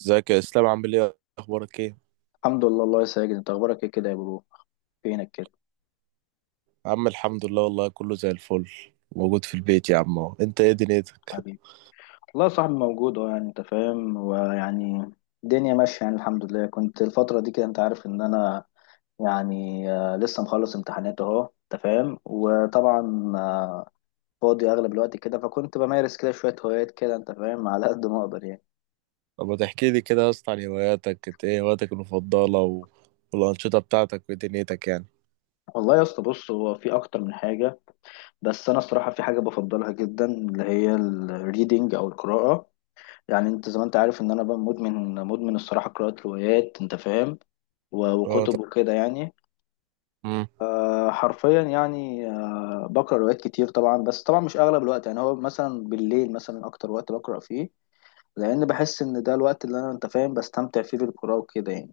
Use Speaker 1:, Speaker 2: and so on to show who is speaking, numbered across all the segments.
Speaker 1: ازيك يا اسلام، عامل ايه، اخبارك ايه
Speaker 2: الحمد لله. الله يا ساجد، انت اخبارك ايه كده يا برو؟ فينك كده؟
Speaker 1: يا عم؟ الحمد لله والله، كله زي الفل. موجود في البيت يا عم اهو. انت ايه دنيتك؟
Speaker 2: حبيبي. والله يا صاحبي موجود، يعني انت فاهم، ويعني الدنيا ماشيه، يعني الحمد لله. كنت الفتره دي كده، انت عارف ان انا يعني لسه مخلص امتحانات اهو، انت فاهم. وطبعا فاضي اغلب الوقت كده، فكنت بمارس كده شويه هوايات كده، انت فاهم، على قد ما اقدر يعني.
Speaker 1: طب ما تحكي لي كده يا اسطى عن هواياتك. انت ايه هواياتك المفضله والانشطه بتاعتك ودنيتك يعني.
Speaker 2: والله يا اسطى، بص، هو في اكتر من حاجه، بس انا الصراحه في حاجه بفضلها جدا اللي هي الريدنج او القراءه. يعني انت زي ما انت عارف ان انا بقى مدمن، مدمن الصراحه قراءه روايات، انت فاهم،
Speaker 1: اه،
Speaker 2: وكتب
Speaker 1: طب.
Speaker 2: وكده يعني.
Speaker 1: مم.
Speaker 2: حرفيا يعني. بقرا روايات كتير طبعا، بس طبعا مش اغلب الوقت، يعني هو مثلا بالليل مثلا اكتر وقت بقرا فيه، لان بحس ان ده الوقت اللي انا، انت فاهم، بستمتع فيه بالقراءه وكده يعني.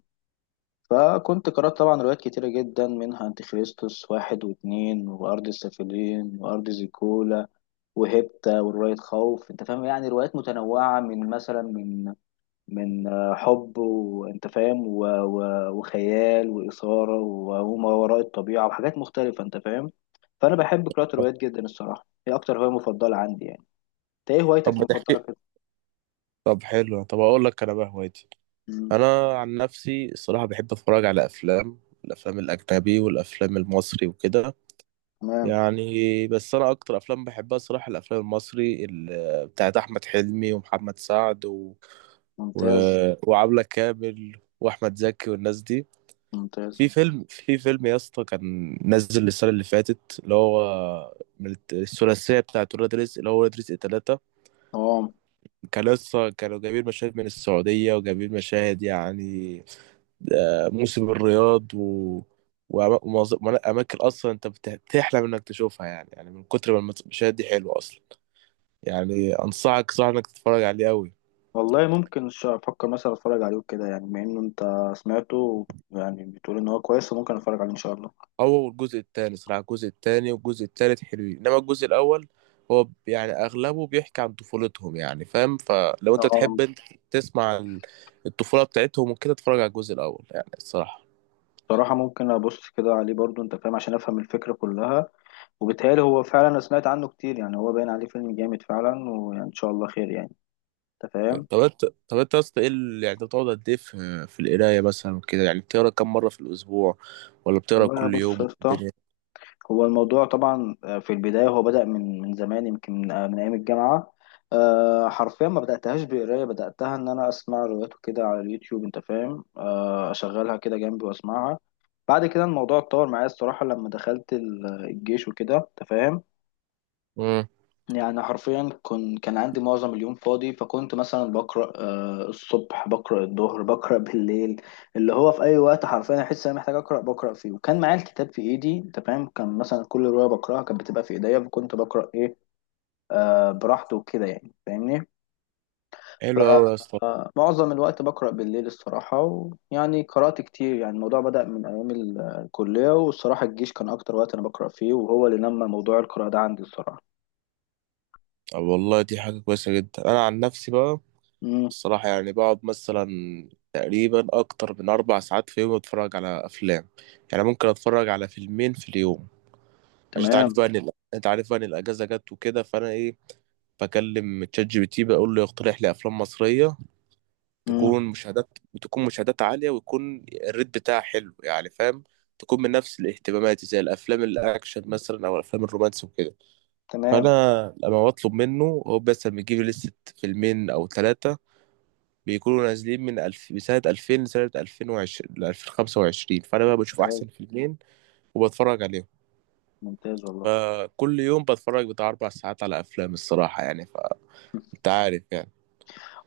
Speaker 2: فكنت قرأت طبعا روايات كتيرة جدا، منها أنتيخريستوس واحد واتنين، وأرض السافلين، وأرض زيكولا، وهيبتا، ورواية خوف. أنت فاهم يعني روايات متنوعة، من مثلا من حب، وانت فاهم، وخيال وإثارة وما وراء الطبيعة وحاجات مختلفة، انت فاهم. فأنا بحب قراءة الروايات جدا الصراحة، هي أكتر هواية مفضلة عندي يعني. انت ايه
Speaker 1: طب
Speaker 2: هوايتك
Speaker 1: ما
Speaker 2: المفضلة
Speaker 1: تحكي
Speaker 2: كده؟
Speaker 1: طب حلو، طب اقول لك انا بقى هوايتي.
Speaker 2: مم،
Speaker 1: انا عن نفسي الصراحه بحب اتفرج على افلام، الافلام الاجنبي والافلام المصري وكده
Speaker 2: تمام.
Speaker 1: يعني. بس انا اكتر افلام بحبها الصراحه الافلام المصري بتاعت احمد حلمي ومحمد سعد و...
Speaker 2: ممتاز.
Speaker 1: وعبلة كامل واحمد زكي والناس دي.
Speaker 2: ممتاز.
Speaker 1: في فيلم يا اسطى كان نزل السنه اللي فاتت، اللي هو من الثلاثيه بتاعت ولاد رزق، اللي هو ولاد رزق ثلاثة.
Speaker 2: اه.
Speaker 1: كان لسه كانوا جايبين مشاهد من السعوديه وجايبين مشاهد يعني، موسم الرياض اماكن اصلا انت بتحلم انك تشوفها، يعني يعني من كتر ما المشاهد دي حلوه اصلا. يعني انصحك صح انك تتفرج عليه قوي.
Speaker 2: والله ممكن أفكر مثلا أتفرج عليه كده يعني، بما إنه أنت سمعته يعني بتقول إن هو كويس، وممكن أتفرج عليه إن شاء الله.
Speaker 1: هو الجزء التاني صراحة، الجزء التاني والجزء التالت حلوين، انما الجزء الاول هو يعني اغلبه بيحكي عن طفولتهم يعني فاهم. فلو انت
Speaker 2: اه.
Speaker 1: تحب انت تسمع عن الطفولة بتاعتهم وكده اتفرج على الجزء الاول يعني الصراحة.
Speaker 2: بصراحة ممكن أبص كده عليه برضو، أنت فاهم، عشان أفهم الفكرة كلها. وبيتهيألي هو فعلا، أنا سمعت عنه كتير يعني، هو باين عليه فيلم جامد فعلا، وإن شاء الله خير يعني، أنت فاهم.
Speaker 1: طب انت يا اسطى ايه يعني انت بتقعد قد ايه في القراية مثلا كده؟ يعني بتقرا كم مرة في الاسبوع ولا بتقرا
Speaker 2: والله
Speaker 1: كل يوم
Speaker 2: بص يا
Speaker 1: ولا
Speaker 2: اسطى،
Speaker 1: الدنيا؟
Speaker 2: هو الموضوع طبعا في البداية هو بدأ من زمان، يمكن من أيام الجامعة. أه، حرفيا ما بدأتهاش بقراية، بدأتها إن أنا أسمع روايات كده على اليوتيوب، أنت فاهم، أه أشغلها كده جنبي وأسمعها. بعد كده الموضوع اتطور معايا الصراحة لما دخلت الجيش وكده، أنت فاهم.
Speaker 1: امم.
Speaker 2: يعني حرفيا كان عندي معظم اليوم فاضي، فكنت مثلا بقرأ الصبح، بقرأ الظهر، بقرأ بالليل. اللي هو في أي وقت حرفيا أحس إن أنا محتاج أقرأ بقرأ فيه. وكان معايا الكتاب في إيدي، أنت فاهم، كان مثلا كل رواية بقرأها كانت بتبقى في إيديا، فكنت بقرأ إيه، براحتي وكده يعني، فاهمني.
Speaker 1: حلو قوي يا اسطى.
Speaker 2: فمعظم الوقت بقرأ بالليل الصراحة. ويعني قرأت كتير يعني، الموضوع بدأ من أيام الكلية، والصراحة الجيش كان أكتر وقت أنا بقرأ فيه، وهو اللي نمى موضوع القراءة ده عندي الصراحة.
Speaker 1: طب والله دي حاجة كويسة جدا. انا عن نفسي بقى
Speaker 2: امم.
Speaker 1: الصراحة يعني بقعد مثلا تقريبا أكتر من أربع ساعات في يوم أتفرج على أفلام. يعني ممكن أتفرج على فيلمين في اليوم، عشان أنت
Speaker 2: تمام.
Speaker 1: عارف بقى إن أنت عارف بقى إن الأجازة جت وكده، فأنا إيه، بكلم تشات جي بي تي بقول له يقترح لي أفلام مصرية تكون مشاهدات عالية ويكون الريت بتاعها حلو يعني فاهم، تكون من نفس الاهتمامات زي الأفلام الأكشن مثلا أو الأفلام الرومانسي وكده. فأنا
Speaker 2: تمام.
Speaker 1: لما بطلب منه هو بس بيجيب لي لستة فيلمين أو ثلاثة بيكونوا نازلين من من سنة 2000 لسنة 2020 ل 2025. فأنا بقى بشوف
Speaker 2: ممتاز.
Speaker 1: أحسن فيلمين وبتفرج عليهم.
Speaker 2: ممتاز والله.
Speaker 1: فكل يوم بتفرج بتاع أربع ساعات على أفلام الصراحة، يعني فأنت عارف يعني.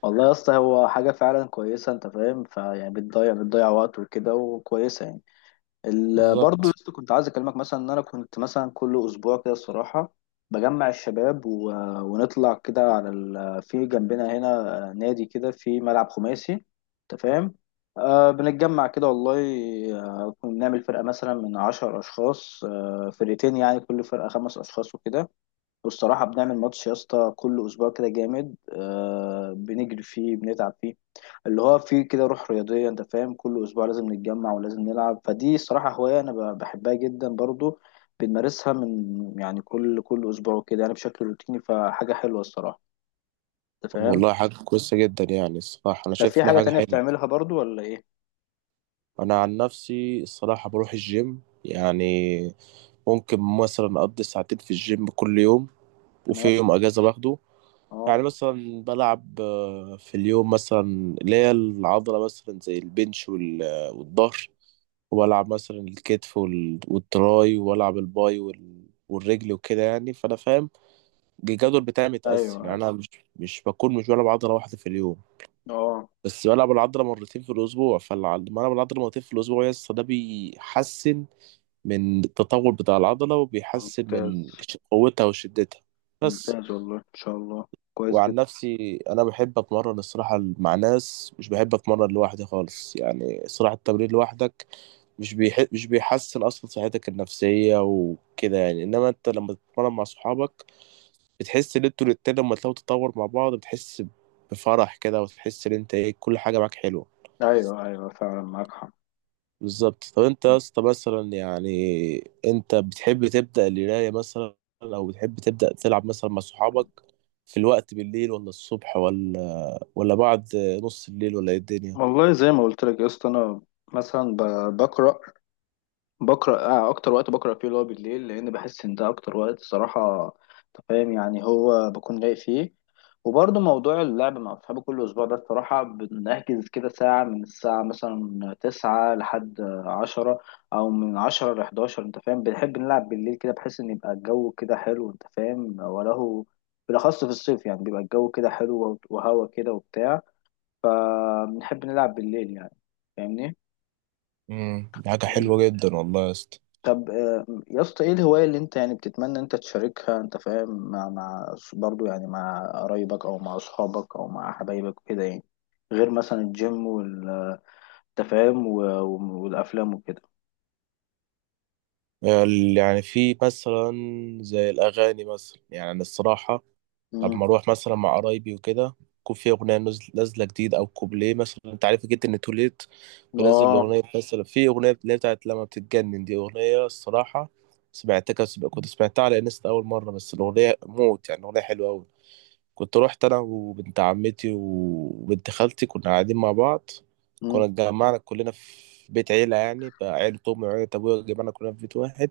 Speaker 2: والله يا اسطى، هو حاجة فعلا كويسة، انت فاهم، فيعني بتضيع وقت وكده، وكويسة يعني. برضه يا
Speaker 1: بالظبط.
Speaker 2: اسطى كنت عايز اكلمك مثلا ان انا كنت مثلا كل اسبوع كده الصراحة بجمع الشباب ونطلع كده على في جنبنا هنا نادي كده في ملعب خماسي، انت فاهم. بنتجمع كده، والله. بنعمل فرقة مثلا من 10 أشخاص، فرقتين يعني، كل فرقة 5 أشخاص وكده. والصراحة بنعمل ماتش يا اسطى كل أسبوع كده جامد، بنجري فيه بنتعب فيه، اللي هو فيه كده روح رياضية، أنت فاهم. كل أسبوع لازم نتجمع ولازم نلعب، فدي الصراحة هواية أنا بحبها جدا برضو، بنمارسها من يعني كل أسبوع كده يعني بشكل روتيني، فحاجة حلوة الصراحة، أنت فاهم.
Speaker 1: والله حاجة كويسة جدا يعني الصراحة، أنا
Speaker 2: طب في
Speaker 1: شايف إنها
Speaker 2: حاجة
Speaker 1: حاجة
Speaker 2: تانية
Speaker 1: حلوة.
Speaker 2: بتعملها برضو ولا إيه؟
Speaker 1: أنا عن نفسي الصراحة بروح الجيم، يعني ممكن مثلا أقضي ساعتين في الجيم كل يوم، وفي يوم
Speaker 2: تمام.
Speaker 1: أجازة باخده.
Speaker 2: أه.
Speaker 1: يعني مثلا بلعب في اليوم مثلا اللي هي العضلة مثلا زي البنش والظهر، وبلعب مثلا الكتف والتراي، وبلعب الباي والرجل وكده، يعني فأنا فاهم الجدول بتاعي
Speaker 2: أيوه
Speaker 1: متقسم.
Speaker 2: أيوه.
Speaker 1: يعني أنا مش بلعب عضلة واحدة في اليوم،
Speaker 2: أه.
Speaker 1: بس بلعب العضلة مرتين في الأسبوع. فلما ألعب العضلة مرتين في الأسبوع يس ده بيحسن من التطور بتاع العضلة وبيحسن
Speaker 2: ممتاز.
Speaker 1: من قوتها وشدتها بس.
Speaker 2: ممتاز والله. إن شاء الله. كويس
Speaker 1: وعن
Speaker 2: جدا.
Speaker 1: نفسي انا بحب اتمرن الصراحه مع ناس، مش بحب اتمرن لوحدي خالص يعني. الصراحه التمرين لوحدك مش بيحسن اصلا صحتك النفسيه وكده يعني، انما انت لما تتمرن مع صحابك بتحس ان انتوا الاتنين لما تلاقوا تتطور مع بعض، بتحس بفرح كده وتحس ان انت ايه كل حاجه معاك حلوه.
Speaker 2: أيوه أيوه، فعلا معاك حق.
Speaker 1: بالظبط. طب انت يا اسطى مثلا يعني، انت بتحب تبدا القرايه مثلا او بتحب تبدا تلعب مثلا مع صحابك في الوقت بالليل ولا الصبح ولا بعد نص الليل ولا ايه الدنيا؟
Speaker 2: والله زي ما قلت لك يا اسطى، انا مثلا بقرا اكتر وقت بقرا فيه اللي هو بالليل، لان بحس ان ده اكتر وقت صراحه، أنت فاهم، يعني هو بكون لايق فيه. وبرضه موضوع اللعب مع اصحابي كل اسبوع ده الصراحه، بنحجز كده ساعه، من الساعه مثلا 9 لحد 10، او من 10 لـ11، انت فاهم، بنحب نلعب بالليل كده بحيث ان يبقى الجو كده حلو، انت فاهم، وله بالاخص في الصيف، يعني بيبقى الجو كده حلو وهوا كده وبتاع، فبنحب نلعب بالليل يعني، فاهمني.
Speaker 1: امم، دي حاجة حلوة جدا والله يا اسطى.
Speaker 2: طب يا اسطى ايه الهواية اللي انت يعني بتتمنى انت تشاركها، انت فاهم، مع برضو يعني مع قرايبك او مع اصحابك او مع حبايبك وكده يعني، غير مثلا الجيم والتفاهم والافلام وكده.
Speaker 1: يعني في مثلا زي الأغاني مثلا، يعني أنا الصراحة
Speaker 2: امم.
Speaker 1: لما أروح مثلا مع قرايبي وكده يكون في أغنية نازلة جديد أو كوبليه. مثلا أنت عارف جدا إن توليت بينزل
Speaker 2: اه.
Speaker 1: الأغنية، مثلا في أغنية اللي هي بتاعت لما بتتجنن، دي أغنية الصراحة سمعتها، كنت سمعتها على انستا أول مرة، بس الأغنية موت يعني، أغنية حلوة أوي. كنت روحت انا وبنت عمتي وبنت خالتي، كنا قاعدين مع بعض، كنا
Speaker 2: امم.
Speaker 1: اتجمعنا كلنا في بيت عيلة، يعني بقى عيلة أمي وعيلة أبويا اتجمعنا كلنا في بيت واحد.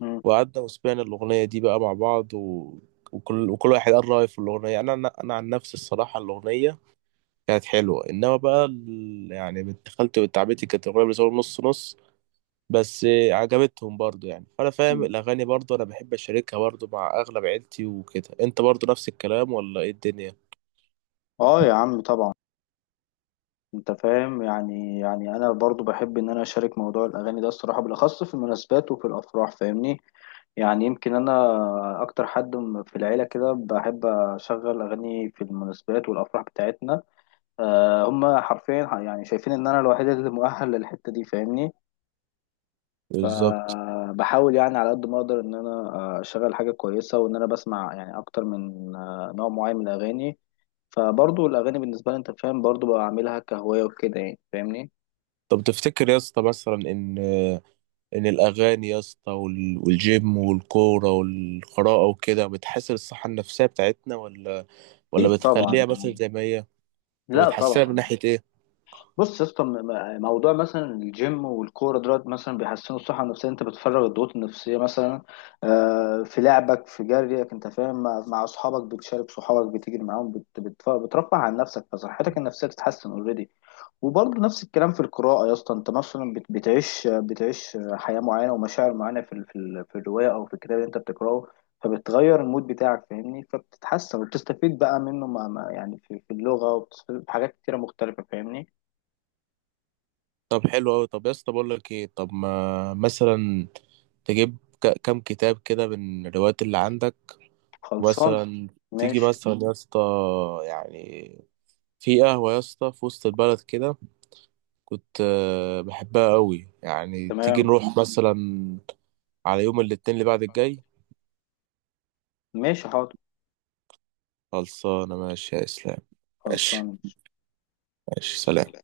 Speaker 2: امم.
Speaker 1: وقعدنا وسمعنا الأغنية دي بقى مع بعض، وكل وكل واحد قال رأيه في الأغنية. أنا عن نفسي الصراحة الأغنية كانت حلوة، إنما بقى يعني بنت خالتي وبنت عمتي كانت الأغنية بالنسبة لهم نص نص، بس عجبتهم برضو يعني فأنا فاهم. الأغاني برضو أنا بحب أشاركها برضو مع أغلب عيلتي وكده. أنت برضو نفس الكلام ولا إيه الدنيا؟
Speaker 2: اه يا عم طبعا، انت فاهم يعني، انا برضو بحب ان انا اشارك موضوع الاغاني ده الصراحه، بالاخص في المناسبات وفي الافراح، فاهمني. يعني يمكن انا اكتر حد في العيله كده بحب اشغل اغاني في المناسبات والافراح بتاعتنا. أه، هم حرفيا يعني شايفين ان انا الوحيد اللي مؤهل للحته دي، فاهمني.
Speaker 1: بالظبط.
Speaker 2: فبحاول يعني على قد ما اقدر ان انا اشغل حاجه كويسه، وان انا بسمع يعني اكتر من نوع معين من الاغاني. فبرضو الاغاني بالنسبه لي، انت فاهم، برضو بعملها كهوايه وكده يعني، فاهمني.
Speaker 1: طب تفتكر يا اسطى مثلا ان الاغاني يا اسطى والجيم والكوره والقراءه وكده بتحسن الصحه النفسيه بتاعتنا ولا
Speaker 2: اكيد طبعا.
Speaker 1: بتخليها مثلا زي ما هي؟ طب
Speaker 2: لا
Speaker 1: بتحسنها من
Speaker 2: طبعا.
Speaker 1: ناحيه ايه؟
Speaker 2: بص يا اسطى، موضوع مثلا الجيم والكوره دلوقتي مثلا بيحسنوا الصحه النفسيه. انت بتفرغ الضغوط النفسيه مثلا في لعبك في جريك، انت فاهم، مع اصحابك، بتشارك صحابك بتجري معاهم، بترفه عن نفسك، فصحتك النفسيه بتتحسن اوريدي. وبرضه نفس الكلام في القراءة يا اسطى، انت مثلا بتعيش حياة معينة ومشاعر معينة في الرواية او في الكتاب اللي انت بتقراه، فبتغير المود بتاعك، فاهمني. فبتتحسن وبتستفيد بقى منه، يعني في اللغة، وبتستفيد في حاجات كتيرة مختلفة، فاهمني.
Speaker 1: طب حلو قوي. طب يا اسطى بقول لك ايه، طب ما مثلا تجيب كام كتاب كده من الروايات اللي عندك،
Speaker 2: خلصان.
Speaker 1: ومثلا تيجي
Speaker 2: ماشي.
Speaker 1: مثلا يا اسطى يعني في قهوة يا اسطى في وسط البلد كده كنت بحبها قوي. يعني تيجي
Speaker 2: تمام.
Speaker 1: نروح مثلا على يوم الاثنين اللي بعد الجاي.
Speaker 2: ماشي حاضر.
Speaker 1: خلصانة، ماشي يا اسلام. ماشي،
Speaker 2: خلصان.
Speaker 1: ماشي، سلام.